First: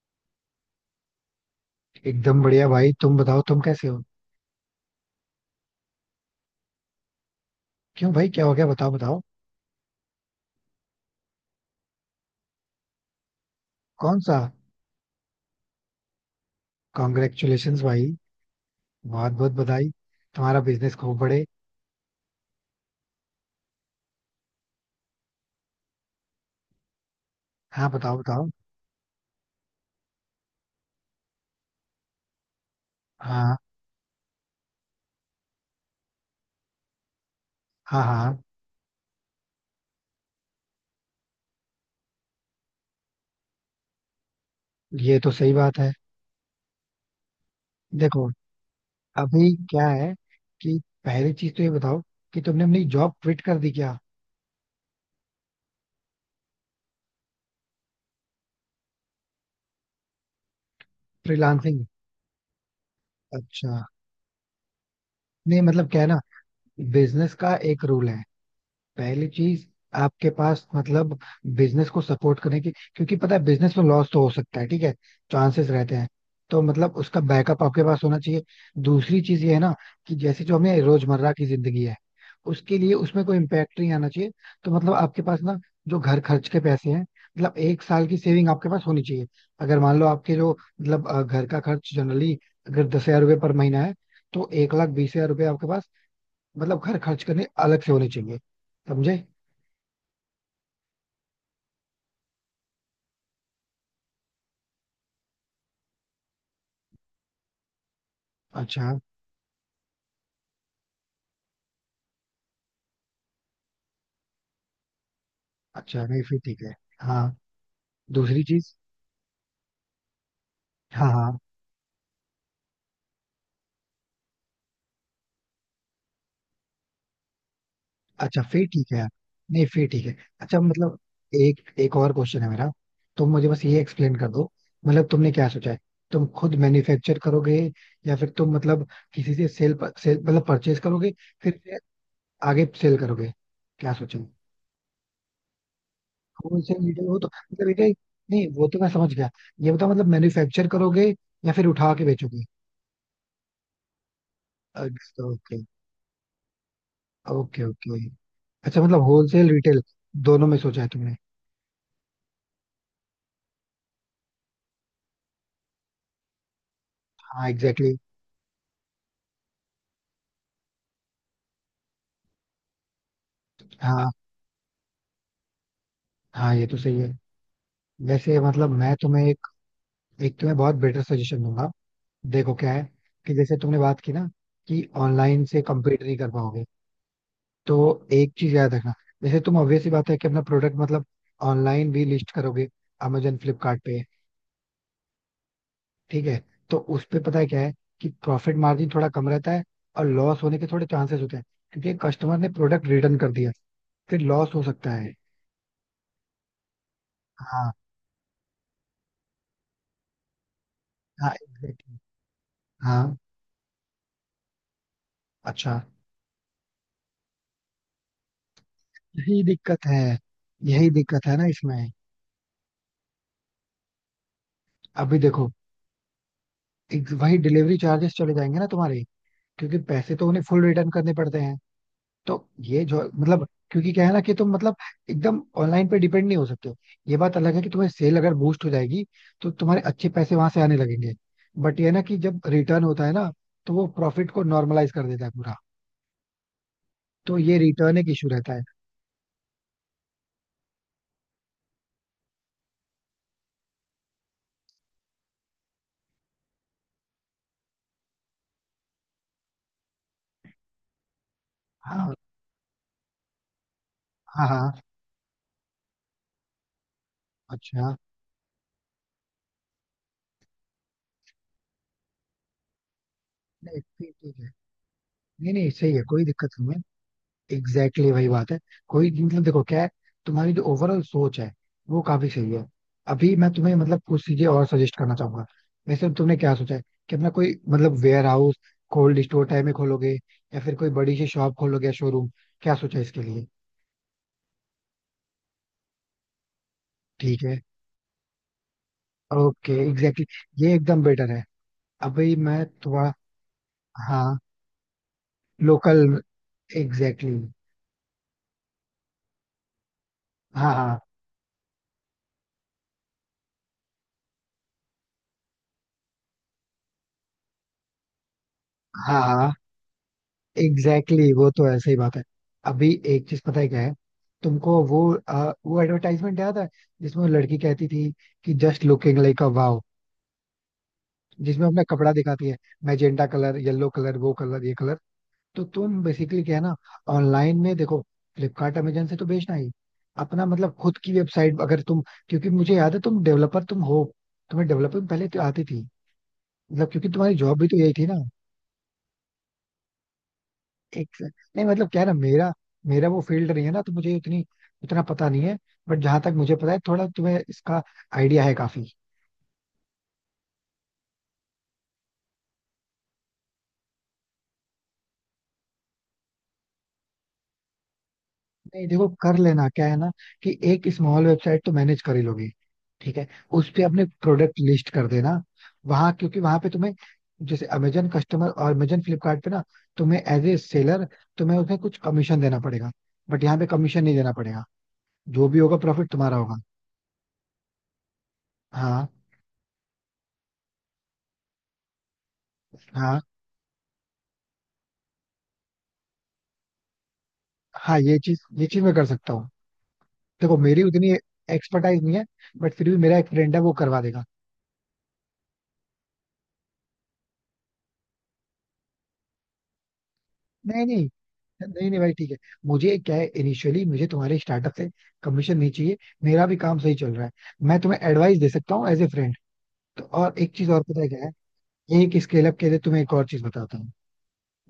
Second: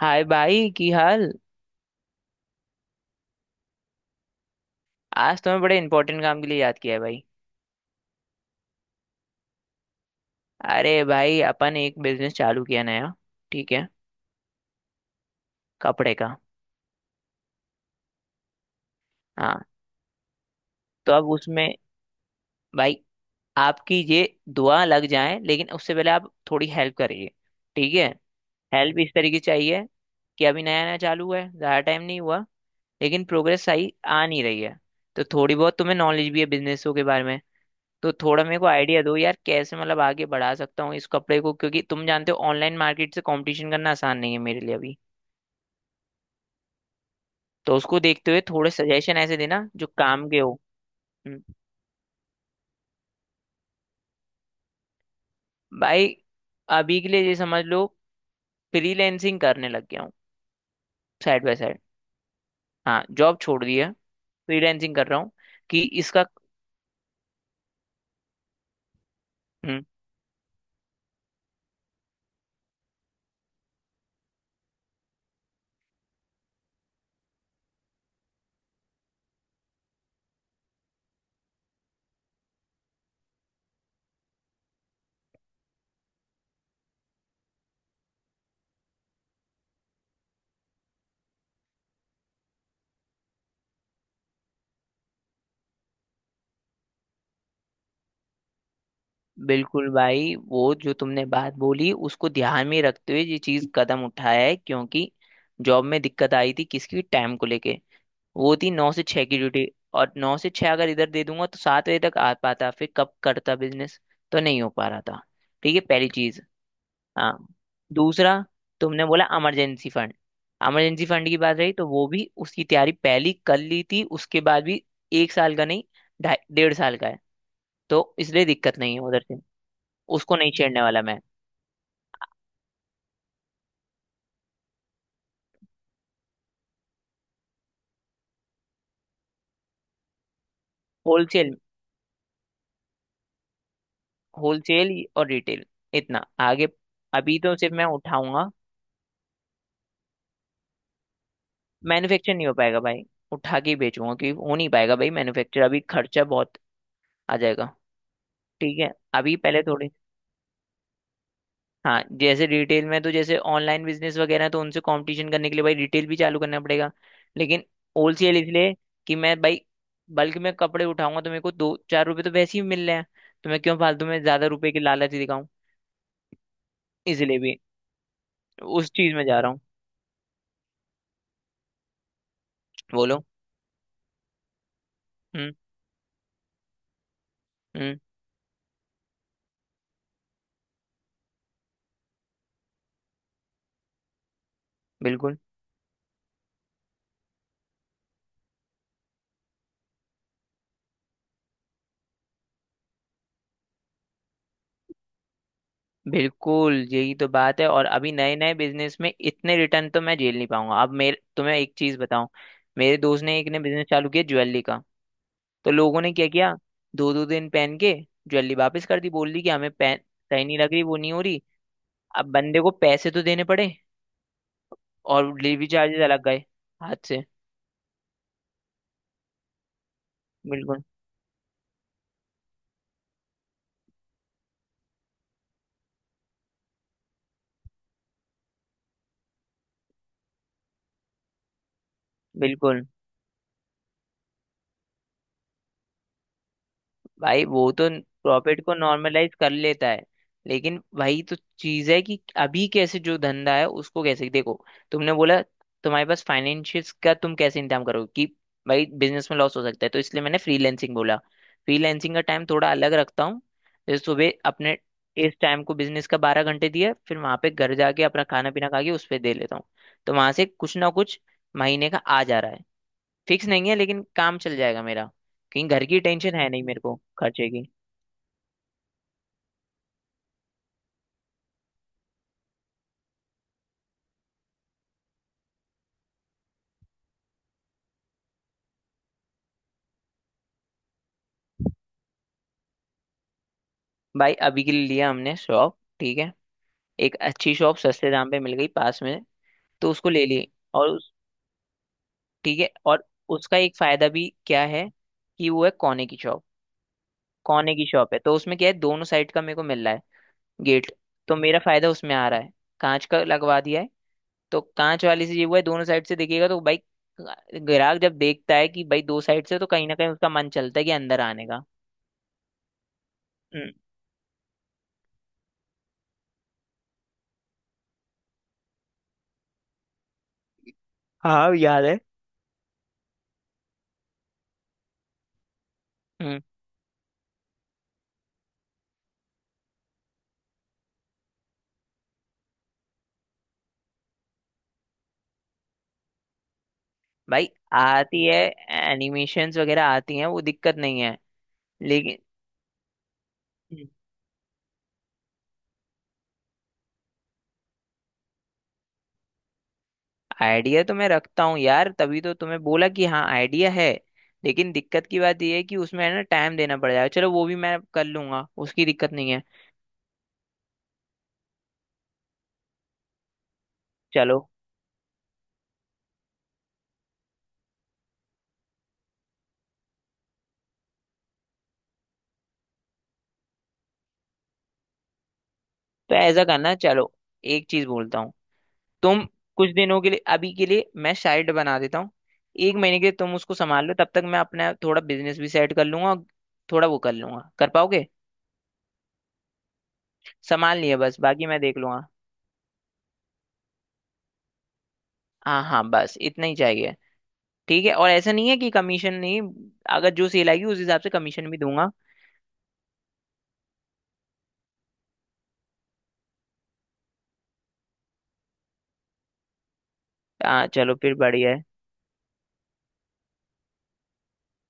हाय भाई की हाल। एकदम बढ़िया भाई. तुम बताओ, तुम कैसे हो? आज तुम्हें बड़े इंपॉर्टेंट काम के लिए याद किया है भाई। क्यों भाई, क्या हो गया? बताओ बताओ. अरे भाई, अपन एक बिजनेस चालू किया नया। ठीक है। कौन सा? कपड़े का। कॉन्ग्रेचुलेशंस भाई. बहुत बहुत हाँ। बधाई. तुम्हारा बिजनेस तो खूब अब बढ़े. उसमें भाई आपकी ये दुआ लग जाए, लेकिन उससे पहले आप थोड़ी हेल्प करिए। हाँ, ठीक है। बताओ बताओ. हेल्प इस तरीके से चाहिए कि अभी नया नया चालू हुआ है, ज़्यादा टाइम नहीं हुआ, लेकिन हाँ प्रोग्रेस सही आ नहीं रही है। तो थोड़ी बहुत तुम्हें नॉलेज भी है बिजनेसों के बारे में, हाँ. तो हाँ, थोड़ा मेरे को आइडिया दो यार कैसे मतलब आगे बढ़ा सकता हूँ इस कपड़े को, क्योंकि तुम जानते हो ऑनलाइन मार्केट से कंपटीशन करना आसान नहीं है मेरे लिए अभी। ये तो सही बात है. तो उसको देखो, देखते हुए थोड़े सजेशन ऐसे अभी देना जो क्या है, काम के हो। कि पहली हम्म। चीज तो ये बताओ, कि तुमने अपनी जॉब क्विट कर दी क्या? भाई, अभी के लिए ये समझ लो, फ्रीलैंसिंग करने लग गया हूँ साइड बाय साइड। फ्रीलांसिंग? हाँ, जॉब छोड़ अच्छा. दी है। फ्रीलैंसिंग कर रहा हूँ नहीं कि मतलब क्या है ना, इसका। बिजनेस का एक रूल है. पहली चीज, हम्म। आपके पास मतलब बिजनेस को सपोर्ट करने की, क्योंकि पता है बिजनेस में लॉस तो हो सकता है, ठीक है, चांसेस रहते हैं. तो मतलब उसका बैकअप आपके पास होना चाहिए. दूसरी चीज ये है ना, कि जैसे जो हमें रोजमर्रा की जिंदगी है, उसके लिए उसमें कोई इम्पेक्ट नहीं आना चाहिए. तो मतलब आपके पास ना, जो घर खर्च के पैसे हैं, मतलब एक साल की सेविंग आपके पास होनी चाहिए. अगर मान लो आपके जो मतलब घर का खर्च जनरली अगर 10,000 रुपये पर महीना है, तो 1,20,000 रुपये आपके पास, मतलब घर खर्च करने अलग से होने चाहिए. समझे? बिल्कुल भाई, वो जो तुमने बात बोली उसको ध्यान में रखते हुए ये चीज कदम उठाया है, क्योंकि जॉब में दिक्कत आई थी किसकी टाइम को लेके। वो थी अच्छा. 9 से 6 की ड्यूटी। और 9 से 6 अगर इधर दे दूंगा तो 7 बजे तक आ पाता, फिर कब करता बिजनेस। तो नहीं हो पा रहा था। ठीक है, अच्छा, पहली नहीं फिर चीज। ठीक है. हाँ. हाँ। दूसरा, दूसरी चीज. तुमने बोला इमरजेंसी फंड। इमरजेंसी हाँ फंड की हाँ. बात रही तो वो भी उसकी तैयारी पहली कर ली थी उसके बाद भी। 1 साल का नहीं, ढाई डेढ़ साल का है। तो अच्छा इसलिए फिर दिक्कत ठीक नहीं है है यार. उधर से। नहीं, फिर ठीक है. उसको नहीं अच्छा छेड़ने मतलब, वाला मैं। एक एक और क्वेश्चन है मेरा. तुम मुझे बस ये एक्सप्लेन कर दो, मतलब तुमने क्या सोचा है? तुम खुद मैन्युफैक्चर करोगे, या फिर तुम मतलब किसी से सेल, सेल मतलब परचेज करोगे, होलसेल। फिर से आगे सेल करोगे? क्या सोचा है? होलसेल और रिटेल। इतना आगे होलसेल रिटेल हो तो अभी तो मतलब सिर्फ मैं रिटेल. नहीं उठाऊंगा। वो तो मैं समझ गया. ये बताओ मतलब मैन्युफैक्चर करोगे, या फिर उठा के मैन्युफैक्चर बेचोगे? नहीं हो पाएगा भाई। उठा के ही बेचूंगा, क्योंकि हो नहीं पाएगा भाई ओके. मैन्युफैक्चर, अभी खर्चा बहुत आ ओके जाएगा। ओके. ठीक अच्छा है। मतलब अभी होलसेल पहले रिटेल थोड़ी दोनों में सोचा है तुमने? हाँ, जैसे रिटेल में तो जैसे ऑनलाइन बिजनेस वगैरह है, तो उनसे कंपटीशन करने के लिए भाई रिटेल भी चालू करना पड़ेगा। हाँ, लेकिन एग्जैक्टली exactly. होलसेल इसलिए कि मैं भाई बल्क में कपड़े उठाऊंगा तो मेरे को दो चार रुपए तो वैसे ही मिल रहे हैं, तो मैं क्यों फालतू हाँ, में ज्यादा रुपए की लालच दिखाऊं। हाँ ये तो सही है. इसलिए भी वैसे मतलब उस मैं चीज में तुम्हें जा एक, रहा हूँ। एक तुम्हें बहुत बेटर सजेशन दूंगा. देखो क्या है, बोलो। कि जैसे तुमने बात की ना कि ऑनलाइन हम्म। से कम्पीट नहीं कर पाओगे, तो हम्म। एक चीज याद रखना. जैसे तुम ऑब्वियस सी बात है कि अपना प्रोडक्ट मतलब ऑनलाइन भी लिस्ट करोगे, अमेजन फ्लिपकार्ट पे. बिल्कुल। ठीक है, तो उस पे पता है क्या है, कि प्रॉफिट मार्जिन थोड़ा कम रहता है, और लॉस होने के थोड़े चांसेस होते हैं, क्योंकि कस्टमर ने प्रोडक्ट रिटर्न कर दिया, फिर लॉस हो सकता है. बिल्कुल यही तो बात है, हाँ, और अभी नए नए बिजनेस में इतने रिटर्न तो मैं झेल नहीं पाऊंगा। अब मेरे हाँ तुम्हें एक चीज एग्जैक्टली. बताऊं। मेरे हाँ. दोस्त ने एक ने बिजनेस चालू किया ज्वेलरी का। तो अच्छा. लोगों ने क्या किया, दो दो दिन पहन के ज्वेलरी वापस कर दी, बोल यही दी कि हमें दिक्कत पहन है. सही नहीं लग रही, यही वो नहीं हो दिक्कत है रही। ना इसमें. अब बंदे को पैसे तो देने पड़े, अभी और देखो, डिलीवरी चार्जेस अलग गए हाथ एक से। वही डिलीवरी चार्जेस चले जाएंगे ना तुम्हारे, क्योंकि पैसे तो उन्हें फुल बिल्कुल। रिटर्न करने पड़ते हैं. तो ये जो मतलब, क्योंकि क्या है ना, कि तुम मतलब एकदम ऑनलाइन पे डिपेंड नहीं हो सकते हो. ये बात अलग है कि तुम्हें सेल अगर बूस्ट हो जाएगी, तो तुम्हारे अच्छे पैसे वहां से आने लगेंगे, बट ये है ना कि जब रिटर्न बिल्कुल। होता है ना, तो वो प्रॉफिट को नॉर्मलाइज कर देता है पूरा. तो भाई ये वो तो रिटर्न एक इशू रहता है. प्रॉफिट को नॉर्मलाइज कर लेता है। लेकिन वही तो चीज है कि अभी कैसे जो धंधा है उसको कैसे देखो। तुमने बोला तुम्हारे पास फाइनेंशियल का तुम कैसे इंतजाम करोगे कि भाई बिजनेस में लॉस हो सकता है, तो इसलिए मैंने फ्रीलैंसिंग बोला। हाँ फ्रीलैंसिंग का टाइम थोड़ा अलग रखता हूँ। जैसे सुबह हाँ. हाँ. अपने इस टाइम को बिजनेस का 12 घंटे दिया, फिर वहां पे घर अच्छा. जाके अपना खाना पीना खा के उस पर दे लेता हूँ। तो वहां से कुछ ना कुछ महीने का आ जा रहा है। फिक्स नहीं है, नहीं, लेकिन ठीक, ठीक काम है. चल जाएगा मेरा। नहीं कहीं नहीं, घर सही की है, कोई टेंशन दिक्कत है नहीं नहीं मेरे को खर्चे है. की। एग्जैक्टली exactly, वही बात है. कोई मतलब देखो क्या है, तुम्हारी जो ओवरऑल सोच है, वो काफी सही है. अभी मैं तुम्हें मतलब कुछ चीजें और सजेस्ट करना चाहूंगा. वैसे तो तुमने क्या सोचा है, कि अपना कोई मतलब warehouse, cold store type में खोलोगे, या फिर कोई बड़ी सी शॉप खोलोगे या शोरूम? क्या सोचा है इसके लिए? भाई, अभी के लिए लिया हमने शॉप, ठीक है। एक ठीक अच्छी है. शॉप सस्ते दाम पे मिल गई पास में, ओके तो उसको एग्जैक्टली ले ली। exactly. ये और एकदम उस, बेटर है. अभी ठीक मैं है। और थोड़ा. उसका एक फायदा भी हाँ. क्या है कि वो है लोकल. कोने की शॉप। Exactly exactly. कोने की शॉप है तो उसमें क्या है दोनों साइड का मेरे को मिल रहा है हाँ गेट। हाँ. तो मेरा फायदा उसमें आ रहा है। कांच का लगवा दिया है, तो कांच वाली से ये हुआ है दोनों साइड से देखिएगा तो भाई ग्राहक जब देखता है कि भाई हाँ दो साइड हाँ से, तो कहीं ना कहीं उसका मन चलता है कि एग्जैक्टली अंदर exactly, आने वो का। तो ऐसे ही बात है. अभी एक चीज पता है क्या है, तुमको वो, वो एडवर्टाइजमेंट याद है जिसमें वो लड़की कहती थी कि just looking like a wow, हाँ जिसमें अपना याद है। कपड़ा दिखाती है, मैजेंटा कलर, येलो कलर, वो कलर, ये कलर. तो तुम हम्म। बेसिकली क्या है ना, ऑनलाइन में देखो, फ्लिपकार्ट अमेजन से तो बेचना ही, अपना मतलब खुद की वेबसाइट अगर तुम, क्योंकि मुझे याद है तुम डेवलपर तुम हो, तुम्हें डेवलपिंग पहले तो आती थी. मतलब क्योंकि तुम्हारी भाई, जॉब भी तो यही थी ना? आती है। एनिमेशंस वगैरह आती हैं, वो दिक्कत नहीं है। नहीं मतलब क्या है ना, लेकिन मेरा मेरा वो फील्ड नहीं है ना, तो मुझे उतनी, उतना पता नहीं है. बट जहां तक मुझे पता है, थोड़ा तुम्हें इसका आइडिया है काफी. आइडिया तो मैं रखता हूँ यार, तभी तो तुम्हें बोला कि हाँ आइडिया है। लेकिन दिक्कत की बात ये है कि उसमें है ना टाइम देना पड़ जाएगा, चलो वो भी मैं कर लूंगा, उसकी नहीं देखो, दिक्कत नहीं कर है। लेना क्या है ना, कि एक स्मॉल वेबसाइट तो मैनेज कर ही लोगे. ठीक है, उस पे अपने चलो प्रोडक्ट लिस्ट कर देना. वहां, क्योंकि वहां पे तुम्हें, जैसे अमेजन कस्टमर और अमेजन फ्लिपकार्ट पे ना, तुम्हें एज ए सेलर, तुम्हें उसमें कुछ कमीशन देना पड़ेगा. बट यहाँ पे कमीशन नहीं देना पड़ेगा, जो भी होगा प्रॉफिट तो तुम्हारा ऐसा होगा. करना, चलो एक चीज बोलता हूँ। हाँ तुम कुछ दिनों के लिए अभी के लिए मैं साइड बना देता हूँ, 1 महीने के लिए हाँ. तुम उसको संभाल लो, तब तक मैं अपना थोड़ा बिजनेस भी सेट कर लूंगा और थोड़ा वो कर लूंगा, कर हाँ, पाओगे। ये चीज मैं कर सकता हूँ. देखो संभाल मेरी लिए उतनी बस बाकी मैं देख एक्सपर्टाइज लूंगा। नहीं है, बट फिर भी मेरा एक फ्रेंड है, वो करवा देगा. हाँ हाँ, बस इतना ही चाहिए। ठीक है, और ऐसा नहीं है कि कमीशन नहीं, अगर जो सेल आएगी उस नहीं हिसाब नहीं. से कमीशन भी नहीं दूंगा। नहीं भाई ठीक है. मुझे क्या है, इनिशियली मुझे तुम्हारे स्टार्टअप से कमीशन नहीं चाहिए. मेरा भी काम सही चल रहा है. मैं तुम्हें एडवाइस दे सकता हूँ एज ए फ्रेंड. तो और एक हाँ, चीज और चलो पता है फिर क्या है, बढ़िया है। एक स्केल अप के लिए तुम्हें एक और चीज बताता हूँ.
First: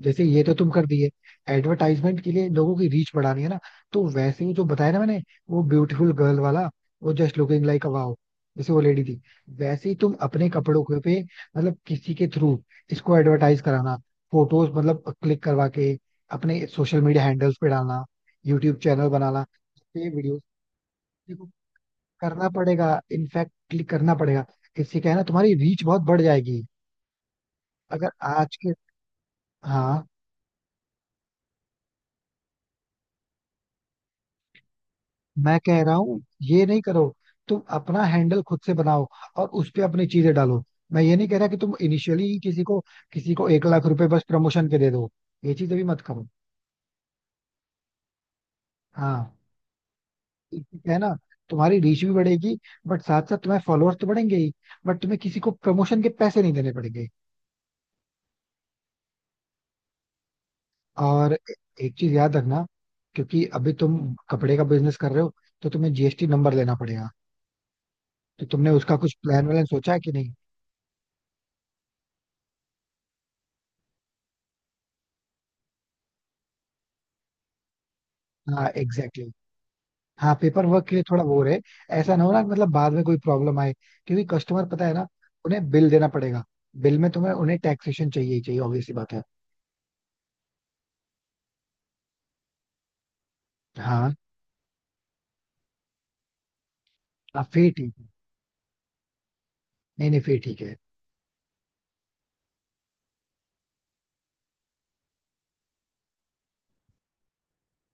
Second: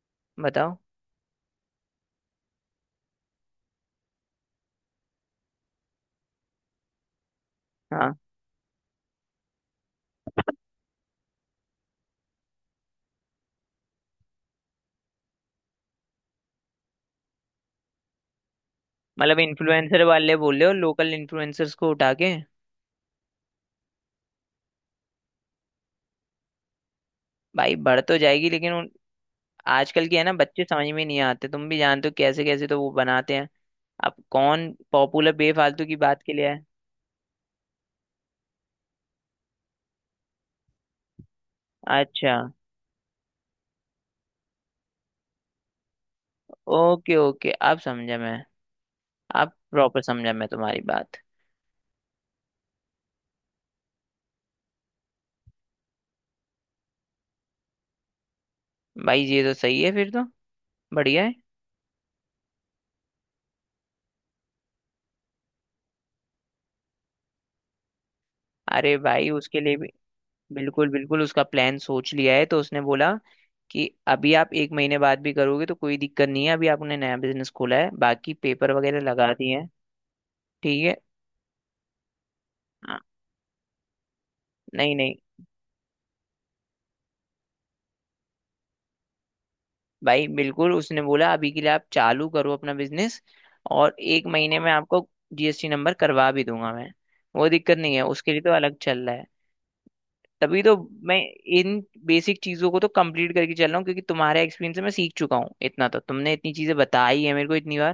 जैसे ये तो तुम बताओ। कर दिए, एडवर्टाइजमेंट के लिए लोगों की रीच बढ़ानी है ना, तो वैसे ही जो बताया ना मैंने, वो ब्यूटीफुल गर्ल वाला, वो just looking like a wow, हाँ जैसे वो लेडी थी, वैसे ही तुम अपने कपड़ों के पे, मतलब किसी के थ्रू इसको एडवर्टाइज कराना, फोटोज मतलब क्लिक करवा के अपने सोशल मीडिया हैंडल्स पे डालना, यूट्यूब चैनल मतलब बनाना, इन्फ्लुएंसर ये वाले वीडियो. बोल रहे हो लोकल देखो, इन्फ्लुएंसर्स को उठा के। करना पड़ेगा, इनफैक्ट क्लिक करना पड़ेगा. इससे क्या है ना, तुम्हारी रीच बहुत बढ़ जाएगी. भाई बढ़ अगर तो जाएगी आज के. लेकिन हाँ. आजकल की है ना बच्चे समझ में नहीं आते तुम भी जानते हो कैसे कैसे तो वो बनाते हैं। अब कौन पॉपुलर मैं कह बेफालतू रहा की हूँ बात के लिए ये है। नहीं करो. तुम अपना हैंडल खुद से बनाओ, और उस पे अपनी चीजें डालो. मैं ये नहीं कह रहा कि तुम इनिशियली अच्छा। ही किसी को, 1,00,000 रुपए बस प्रमोशन के दे दो. ये चीज अभी मत करो. ओके ओके, अब समझा मैं। हाँ. अब प्रॉपर समझा मैं इससे तुम्हारी क्या है ना, बात। तुम्हारी रीच भी बढ़ेगी, बट साथ साथ तुम्हारे फॉलोअर्स तो बढ़ेंगे ही, बट तुम्हें किसी को प्रमोशन के पैसे नहीं देने पड़ेंगे. भाई ये तो सही है फिर तो, बढ़िया और है। ए- एक चीज याद रखना, क्योंकि अभी तुम कपड़े का बिजनेस कर रहे हो, तो तुम्हें जीएसटी नंबर लेना पड़ेगा. तो तुमने उसका अरे कुछ भाई प्लान उसके वैलन लिए भी सोचा है कि नहीं? बिल्कुल बिल्कुल उसका प्लान सोच लिया है, तो उसने बोला कि अभी आप 1 महीने बाद भी करोगे तो कोई दिक्कत नहीं है, अभी आपने नया बिजनेस खोला है, बाकी हाँ पेपर वगैरह एग्जैक्टली. लगा दिए हैं। हाँ, पेपर वर्क ठीक के है। लिए थोड़ा वो है. ऐसा ना हो ना, कि मतलब बाद हाँ। में कोई प्रॉब्लम आए, क्योंकि कस्टमर पता है नहीं ना, नहीं, उन्हें बिल देना पड़ेगा. बिल में तुम्हें उन्हें टैक्सेशन चाहिए ही चाहिए, ऑब्वियसली बात है. भाई बिल्कुल उसने बोला अभी के लिए आप चालू करो अपना बिजनेस और हाँ, 1 महीने में आपको जीएसटी नंबर करवा भी दूंगा मैं। हाँ, वो फिर दिक्कत ठीक नहीं है है. उसके लिए, तो अलग चल रहा है। नहीं नहीं फिर ठीक. तभी तो मैं इन बेसिक चीजों को तो कंप्लीट करके चल रहा हूँ, क्योंकि तुम्हारे एक्सपीरियंस से मैं सीख चुका हूँ इतना, तो तुमने इतनी चीजें बताई है मेरे को इतनी बार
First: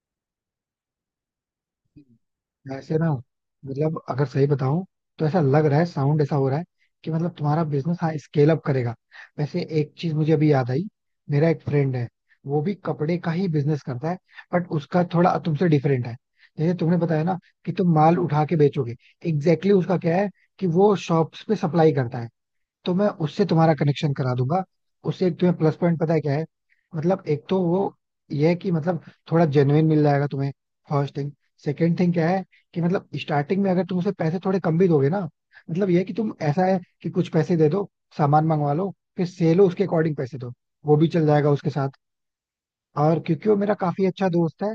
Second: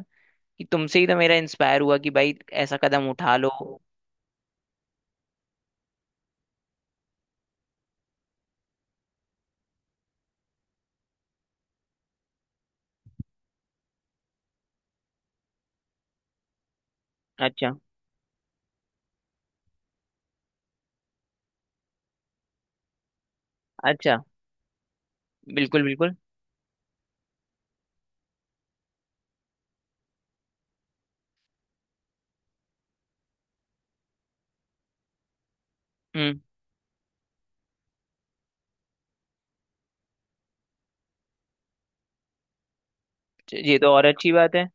कि तुमसे ही तो मेरा इंस्पायर हुआ है कि भाई ऐसा वैसे कदम ना उठा लो। मतलब अगर सही बताऊं, तो ऐसा लग रहा है, साउंड ऐसा हो रहा है, कि मतलब तुम्हारा बिजनेस, हाँ, स्केल अप करेगा. वैसे एक चीज मुझे अभी याद आई, मेरा एक फ्रेंड है, वो भी कपड़े का ही बिजनेस करता है, बट उसका थोड़ा तुमसे डिफरेंट है. जैसे तुमने बताया ना कि अच्छा। तुम माल उठा के बेचोगे, एग्जैक्टली exactly, उसका क्या है कि वो शॉप्स पे सप्लाई करता है. तो मैं उससे तुम्हारा कनेक्शन अच्छा। करा दूंगा. उससे एक तुम्हें प्लस बिल्कुल पॉइंट पता बिल्कुल। है क्या है, मतलब एक तो वो, ये है कि मतलब थोड़ा जेन्युइन मिल जाएगा तुम्हें. First thing. सेकेंड थिंग क्या है, कि मतलब स्टार्टिंग में अगर तुम उसे पैसे थोड़े कम भी दोगे ना, मतलब ये है कि तुम, हम्म। ऐसा है कि कुछ पैसे दे दो, सामान मंगवा लो, फिर से लो उसके अकॉर्डिंग पैसे दो, वो भी चल जाएगा उसके साथ, और क्योंकि वो मेरा ये तो काफी और अच्छा अच्छी बात दोस्त है। है,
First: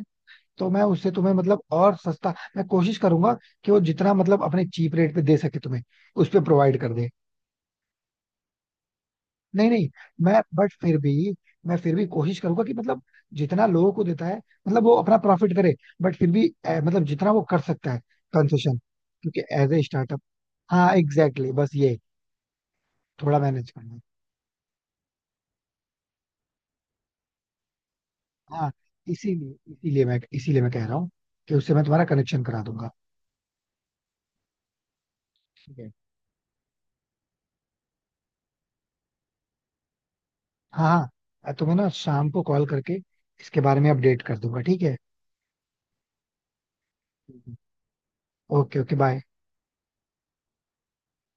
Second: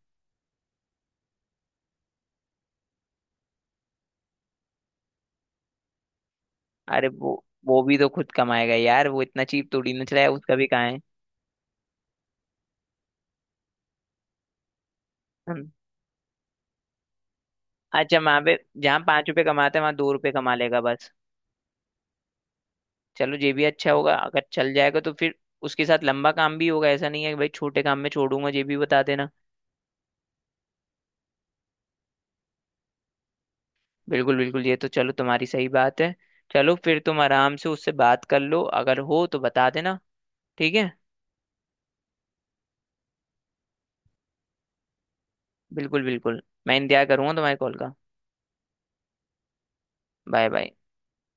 तो मैं उससे तुम्हें मतलब और सस्ता मैं कोशिश करूंगा कि वो जितना मतलब अपने चीप रेट पे दे सके, तुम्हें उस पे प्रोवाइड कर अरे दे. वो भी तो खुद कमाएगा यार, वो इतना नहीं चीप नहीं, थोड़ी ना चलाया, मैं, उसका भी बट कहाँ फिर है। भी, मैं फिर भी कोशिश करूंगा कि मतलब जितना लोगों को देता है, मतलब वो अपना प्रॉफिट हम्म। करे, बट फिर भी, मतलब जितना वो कर सकता है. अच्छा, वहां पे कंसेशन, जहाँ पांच क्योंकि रुपए एज कमाते ए हैं वहां दो स्टार्टअप. रुपए कमा लेगा हाँ बस। एग्जैक्टली exactly, बस ये चलो थोड़ा ये भी मैनेज अच्छा करना है. होगा अगर चल जाएगा तो फिर उसके साथ लंबा काम भी होगा, ऐसा नहीं है कि भाई छोटे काम में छोड़ूंगा, ये हाँ. भी बता देना। इसीलिए इसीलिए मैं कह रहा हूँ कि उससे मैं तुम्हारा कनेक्शन करा दूंगा. बिल्कुल बिल्कुल ये तो चलो तुम्हारी सही ठीक है. बात है। चलो फिर तुम आराम से उससे बात कर लो, अगर हो तो बता देना। ठीक हाँ है। हाँ. मैं तुम्हें ना शाम को कॉल करके इसके बारे में अपडेट कर दूंगा. ठीक है. बिल्कुल बिल्कुल मैं इंतजार करूंगा ठीक है. तुम्हारे कॉल का। Okay. Okay bye. Bye bye.